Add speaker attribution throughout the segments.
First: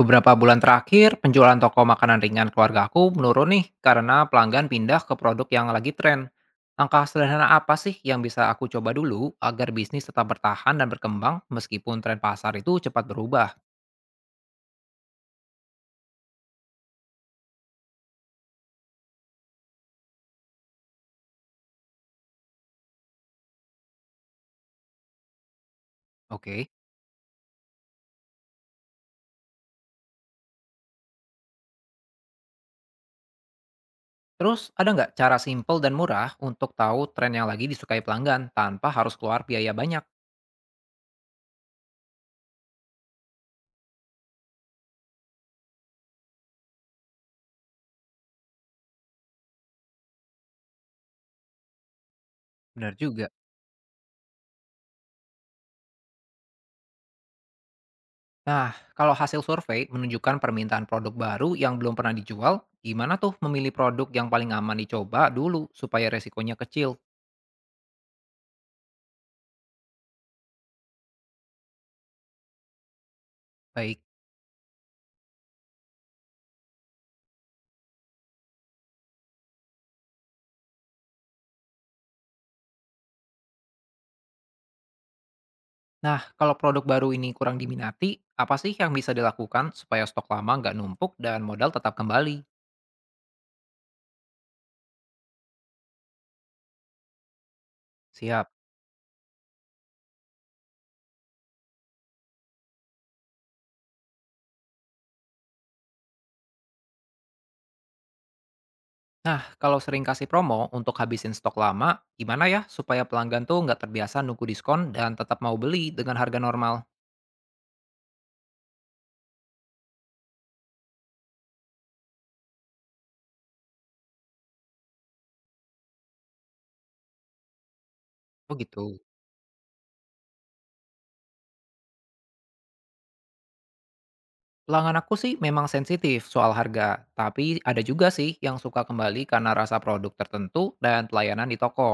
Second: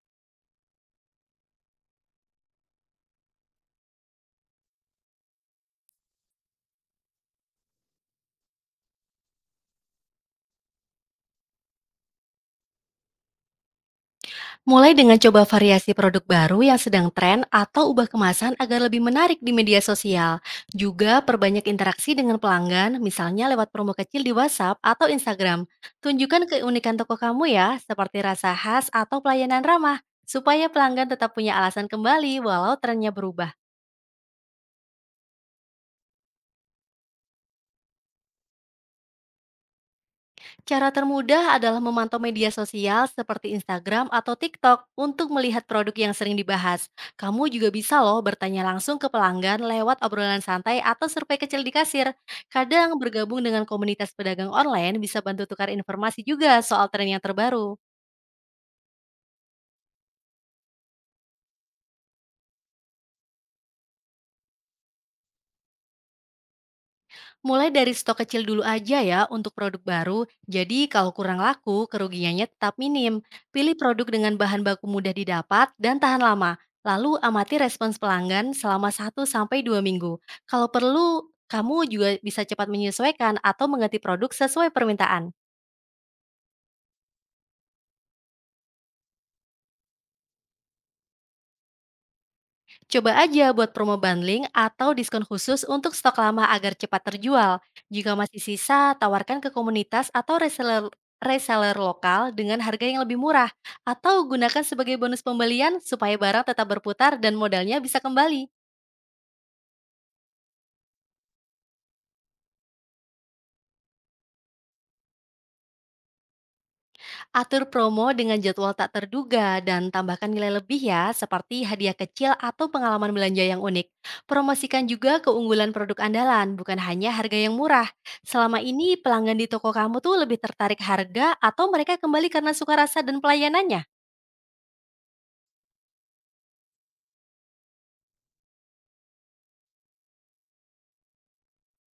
Speaker 1: Beberapa bulan terakhir, penjualan toko makanan ringan keluarga aku menurun nih karena pelanggan pindah ke produk yang lagi tren. Langkah sederhana apa sih yang bisa aku coba dulu agar bisnis tetap bertahan dan berkembang meskipun tren pasar itu cepat berubah?
Speaker 2: Mulai dengan coba variasi produk baru yang sedang tren atau ubah kemasan agar lebih menarik di media sosial. Juga perbanyak interaksi dengan pelanggan, misalnya lewat promo kecil di WhatsApp atau Instagram. Tunjukkan
Speaker 1: Oke.
Speaker 2: keunikan toko kamu ya, seperti rasa khas atau pelayanan ramah, supaya pelanggan tetap punya alasan kembali walau trennya berubah.
Speaker 1: Terus ada nggak cara simpel dan murah untuk tahu tren yang lagi disukai pelanggan tanpa harus keluar biaya banyak?
Speaker 2: Cara termudah adalah memantau media sosial seperti Instagram atau TikTok untuk melihat produk yang sering dibahas. Kamu juga bisa loh bertanya langsung ke pelanggan lewat obrolan santai atau survei kecil di kasir.
Speaker 1: Benar
Speaker 2: Kadang
Speaker 1: juga.
Speaker 2: bergabung dengan komunitas pedagang online bisa bantu tukar informasi juga soal tren yang terbaru.
Speaker 1: Nah, kalau hasil survei menunjukkan permintaan produk baru yang belum pernah dijual, gimana tuh memilih produk yang paling aman dicoba dulu supaya resikonya kecil?
Speaker 2: Mulai dari stok kecil dulu aja ya untuk produk baru, jadi kalau kurang laku, kerugiannya tetap minim. Pilih
Speaker 1: Baik.
Speaker 2: produk dengan bahan baku mudah didapat dan tahan lama, lalu amati respons pelanggan selama satu sampai dua minggu. Kalau perlu, kamu juga bisa cepat menyesuaikan atau mengganti produk sesuai permintaan.
Speaker 1: Nah, kalau produk baru ini kurang diminati, apa sih yang bisa dilakukan supaya stok lama nggak numpuk dan modal tetap kembali?
Speaker 2: Coba aja buat promo bundling atau diskon khusus untuk stok lama agar cepat terjual. Jika masih
Speaker 1: Siap.
Speaker 2: sisa, tawarkan ke komunitas atau reseller reseller lokal dengan harga yang lebih murah, atau gunakan sebagai bonus pembelian supaya barang tetap berputar dan modalnya bisa kembali.
Speaker 1: Nah, kalau sering kasih promo untuk habisin stok lama, gimana ya supaya pelanggan tuh nggak terbiasa nunggu diskon dan tetap mau beli dengan harga normal?
Speaker 2: Atur promo dengan jadwal tak terduga dan tambahkan nilai lebih ya, seperti hadiah kecil atau pengalaman belanja yang unik. Promosikan juga keunggulan produk andalan, bukan hanya harga yang murah.
Speaker 1: Oh
Speaker 2: Selama ini
Speaker 1: gitu.
Speaker 2: pelanggan di toko kamu tuh lebih tertarik harga, atau mereka kembali karena suka rasa dan pelayanannya?
Speaker 1: Pelanggan aku sih memang sensitif soal harga, tapi ada juga sih yang suka kembali karena rasa produk tertentu dan pelayanan di toko.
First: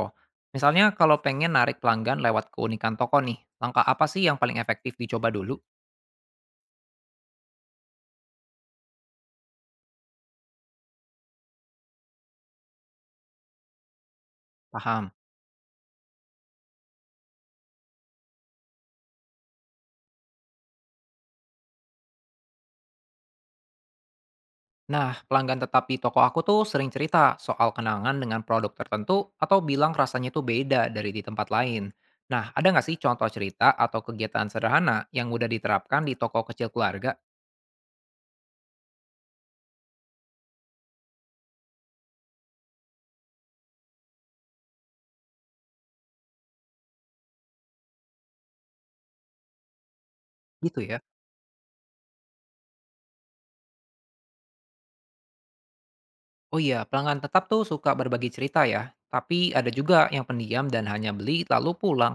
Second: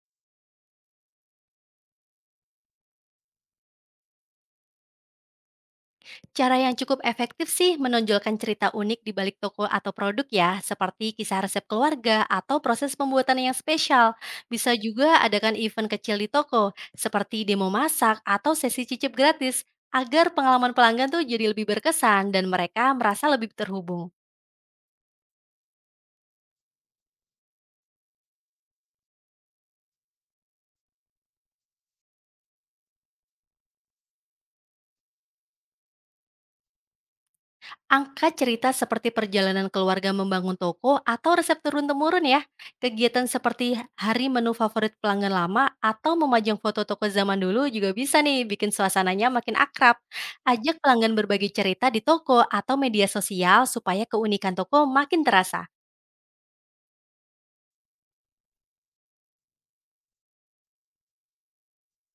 Speaker 1: Misalnya kalau pengen narik pelanggan lewat keunikan toko nih, langkah apa sih yang paling efektif dicoba dulu?
Speaker 2: Cara yang cukup efektif sih menonjolkan cerita unik di balik toko atau produk ya, seperti kisah resep keluarga atau proses pembuatan yang spesial. Bisa
Speaker 1: Paham.
Speaker 2: juga adakan event kecil di toko, seperti demo masak atau sesi cicip gratis, agar pengalaman pelanggan tuh jadi lebih berkesan dan mereka merasa lebih terhubung.
Speaker 1: Nah, pelanggan tetap di toko aku tuh sering cerita soal kenangan dengan produk tertentu atau bilang rasanya tuh beda dari di tempat lain. Nah, ada nggak sih contoh cerita atau kegiatan sederhana yang mudah diterapkan di toko kecil keluarga?
Speaker 2: Angkat cerita seperti perjalanan keluarga membangun toko atau resep turun-temurun ya. Kegiatan seperti hari menu favorit pelanggan lama atau memajang foto toko zaman dulu juga bisa nih bikin suasananya makin akrab. Ajak
Speaker 1: Gitu ya.
Speaker 2: pelanggan berbagi cerita di toko atau media sosial supaya keunikan toko makin terasa.
Speaker 1: Oh iya, pelanggan tetap tuh suka berbagi cerita ya. Tapi ada juga yang pendiam dan hanya beli lalu pulang.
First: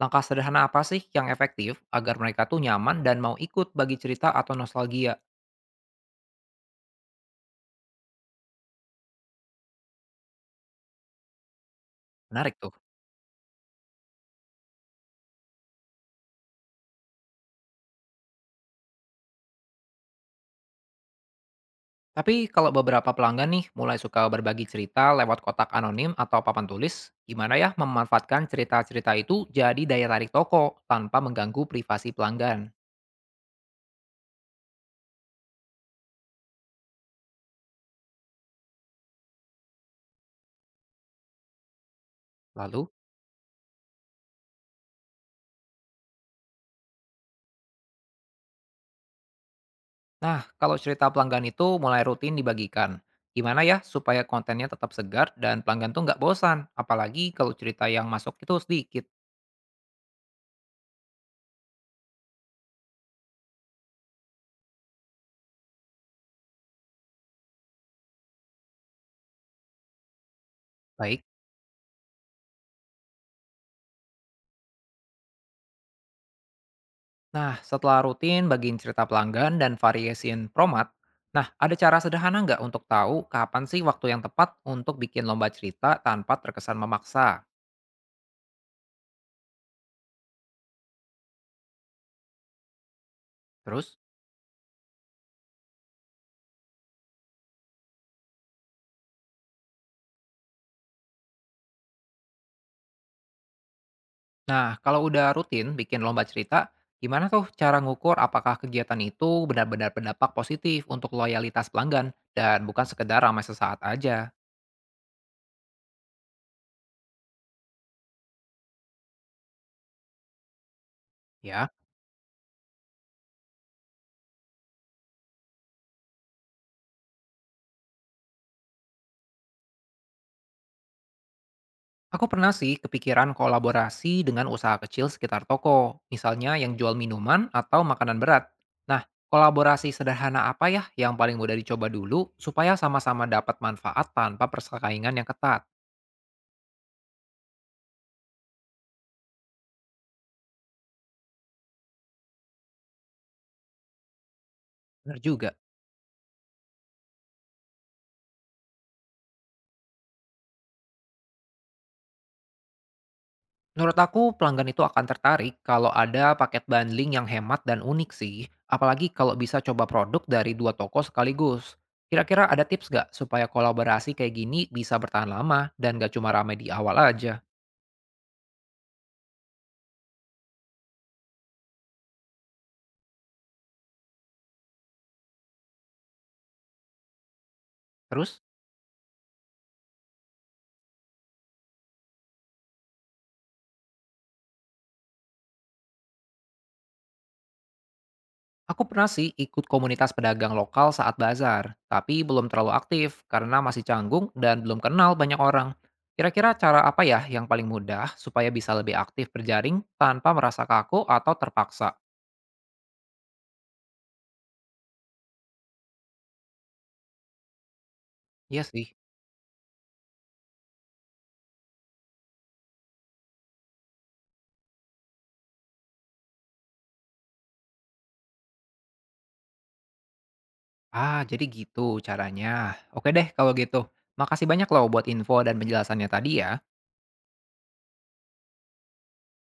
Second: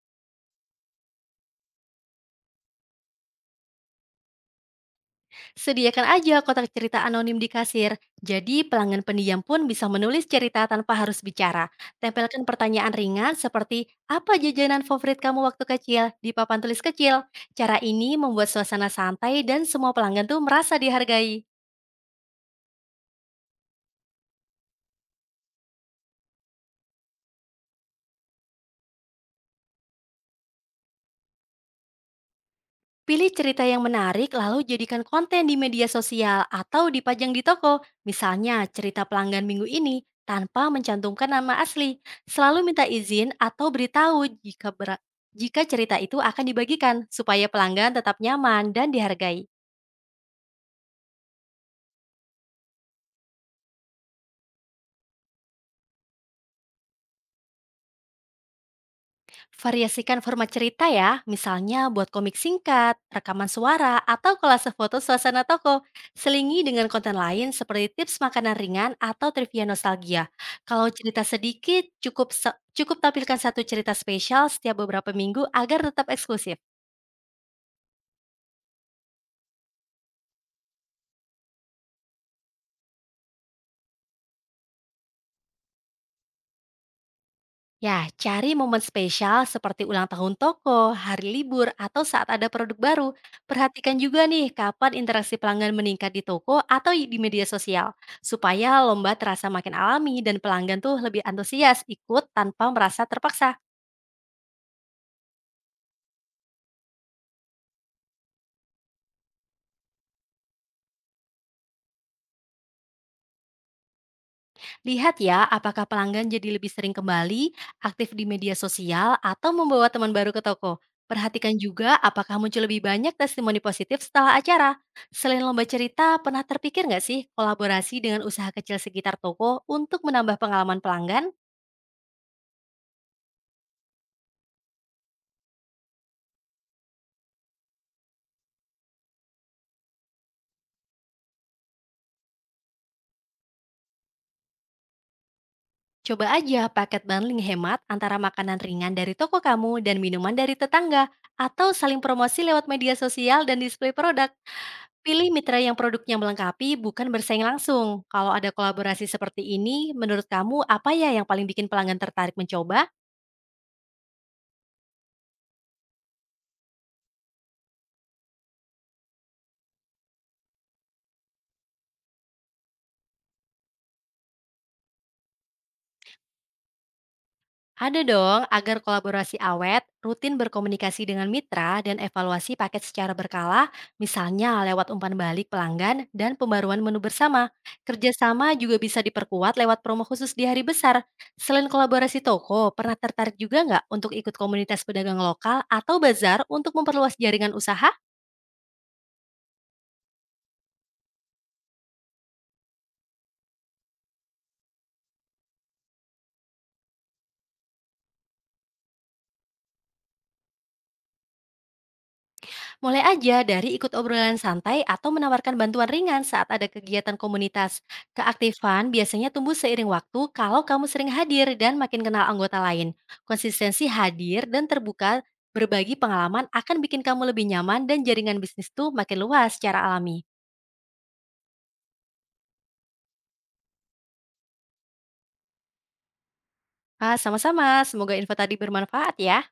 Speaker 1: Langkah sederhana apa sih yang efektif agar mereka tuh nyaman dan mau ikut bagi cerita atau nostalgia?
Speaker 2: Sediakan aja kotak cerita anonim di kasir. Jadi pelanggan pendiam pun bisa menulis cerita tanpa harus bicara. Tempelkan
Speaker 1: Menarik tuh.
Speaker 2: pertanyaan ringan seperti apa jajanan favorit kamu waktu kecil di papan tulis kecil. Cara ini membuat suasana santai dan semua pelanggan tuh merasa dihargai.
Speaker 1: Tapi kalau beberapa pelanggan nih mulai suka berbagi cerita lewat kotak anonim atau papan tulis, gimana ya memanfaatkan cerita-cerita itu jadi daya tarik toko tanpa mengganggu privasi pelanggan?
Speaker 2: Pilih cerita yang menarik lalu jadikan konten di media sosial atau dipajang di toko. Misalnya cerita pelanggan minggu ini tanpa mencantumkan nama asli. Selalu minta
Speaker 1: Lalu,
Speaker 2: izin atau beritahu jika cerita itu akan dibagikan supaya pelanggan tetap nyaman dan dihargai.
Speaker 1: nah kalau cerita pelanggan itu mulai rutin dibagikan, gimana ya supaya kontennya tetap segar dan pelanggan tuh nggak bosan, apalagi kalau cerita yang masuk itu sedikit?
Speaker 2: Variasikan format cerita ya, misalnya buat komik singkat, rekaman suara, atau kolase foto suasana toko. Selingi dengan konten lain seperti tips makanan ringan atau trivia nostalgia. Kalau cerita
Speaker 1: Baik.
Speaker 2: sedikit, cukup tampilkan satu cerita spesial setiap beberapa minggu agar tetap eksklusif.
Speaker 1: Nah, setelah rutin bagiin cerita pelanggan dan variasiin format, nah ada cara sederhana nggak untuk tahu kapan sih waktu yang tepat untuk bikin lomba cerita tanpa terkesan memaksa?
Speaker 2: Ya, cari momen spesial seperti ulang tahun toko, hari libur, atau saat ada produk baru.
Speaker 1: Terus,
Speaker 2: Perhatikan juga nih kapan interaksi pelanggan meningkat di toko atau di media sosial, supaya lomba terasa makin alami dan pelanggan tuh lebih antusias ikut tanpa merasa terpaksa.
Speaker 1: nah kalau udah rutin bikin lomba cerita, gimana tuh cara ngukur apakah kegiatan itu benar-benar berdampak positif untuk loyalitas pelanggan dan bukan sekedar ramai sesaat aja,
Speaker 2: Lihat ya, apakah pelanggan jadi lebih sering kembali, aktif di media sosial, atau membawa teman baru ke toko. Perhatikan
Speaker 1: ya?
Speaker 2: juga apakah muncul lebih banyak testimoni positif setelah acara. Selain lomba cerita, pernah terpikir nggak sih kolaborasi dengan usaha kecil sekitar toko untuk menambah pengalaman pelanggan?
Speaker 1: Aku pernah sih kepikiran kolaborasi dengan usaha kecil sekitar toko, misalnya yang jual minuman atau makanan berat. Nah, kolaborasi sederhana apa ya yang paling mudah dicoba dulu supaya sama-sama dapat manfaat tanpa persaingan yang ketat?
Speaker 2: Coba aja paket bundling hemat antara makanan ringan dari toko kamu dan minuman dari tetangga, atau saling promosi lewat media sosial dan display produk.
Speaker 1: Benar
Speaker 2: Pilih
Speaker 1: juga.
Speaker 2: mitra yang produknya melengkapi, bukan bersaing langsung. Kalau ada kolaborasi seperti ini, menurut kamu apa ya yang paling bikin pelanggan tertarik mencoba?
Speaker 1: Menurut aku, pelanggan itu akan tertarik kalau ada paket bundling yang hemat dan unik sih, apalagi kalau bisa coba produk dari dua toko sekaligus. Kira-kira ada tips nggak supaya kolaborasi kayak gini bisa bertahan lama dan nggak cuma ramai di awal aja?
Speaker 2: Ada dong, agar kolaborasi awet, rutin berkomunikasi dengan mitra, dan evaluasi paket secara berkala, misalnya lewat umpan balik pelanggan dan pembaruan menu bersama.
Speaker 1: Terus?
Speaker 2: Kerjasama juga bisa diperkuat lewat promo khusus di hari besar. Selain kolaborasi toko, pernah tertarik juga nggak untuk ikut komunitas pedagang lokal atau bazar untuk memperluas jaringan usaha?
Speaker 1: Aku pernah sih ikut komunitas pedagang lokal saat bazar, tapi belum terlalu aktif karena masih canggung dan belum kenal banyak orang. Kira-kira cara apa ya yang paling mudah supaya bisa lebih aktif berjaring tanpa merasa kaku atau terpaksa?
Speaker 2: Mulai aja dari ikut obrolan santai atau menawarkan bantuan ringan saat ada kegiatan komunitas.
Speaker 1: Iya
Speaker 2: Keaktifan
Speaker 1: sih.
Speaker 2: biasanya tumbuh seiring waktu kalau kamu sering hadir dan makin kenal anggota lain. Konsistensi hadir dan terbuka berbagi pengalaman akan bikin kamu lebih nyaman dan jaringan bisnis tuh makin luas secara alami.
Speaker 1: Ah, jadi gitu caranya. Oke deh kalau gitu. Makasih banyak loh buat info dan penjelasannya tadi ya.
Speaker 2: Ah, sama-sama, semoga info tadi bermanfaat ya.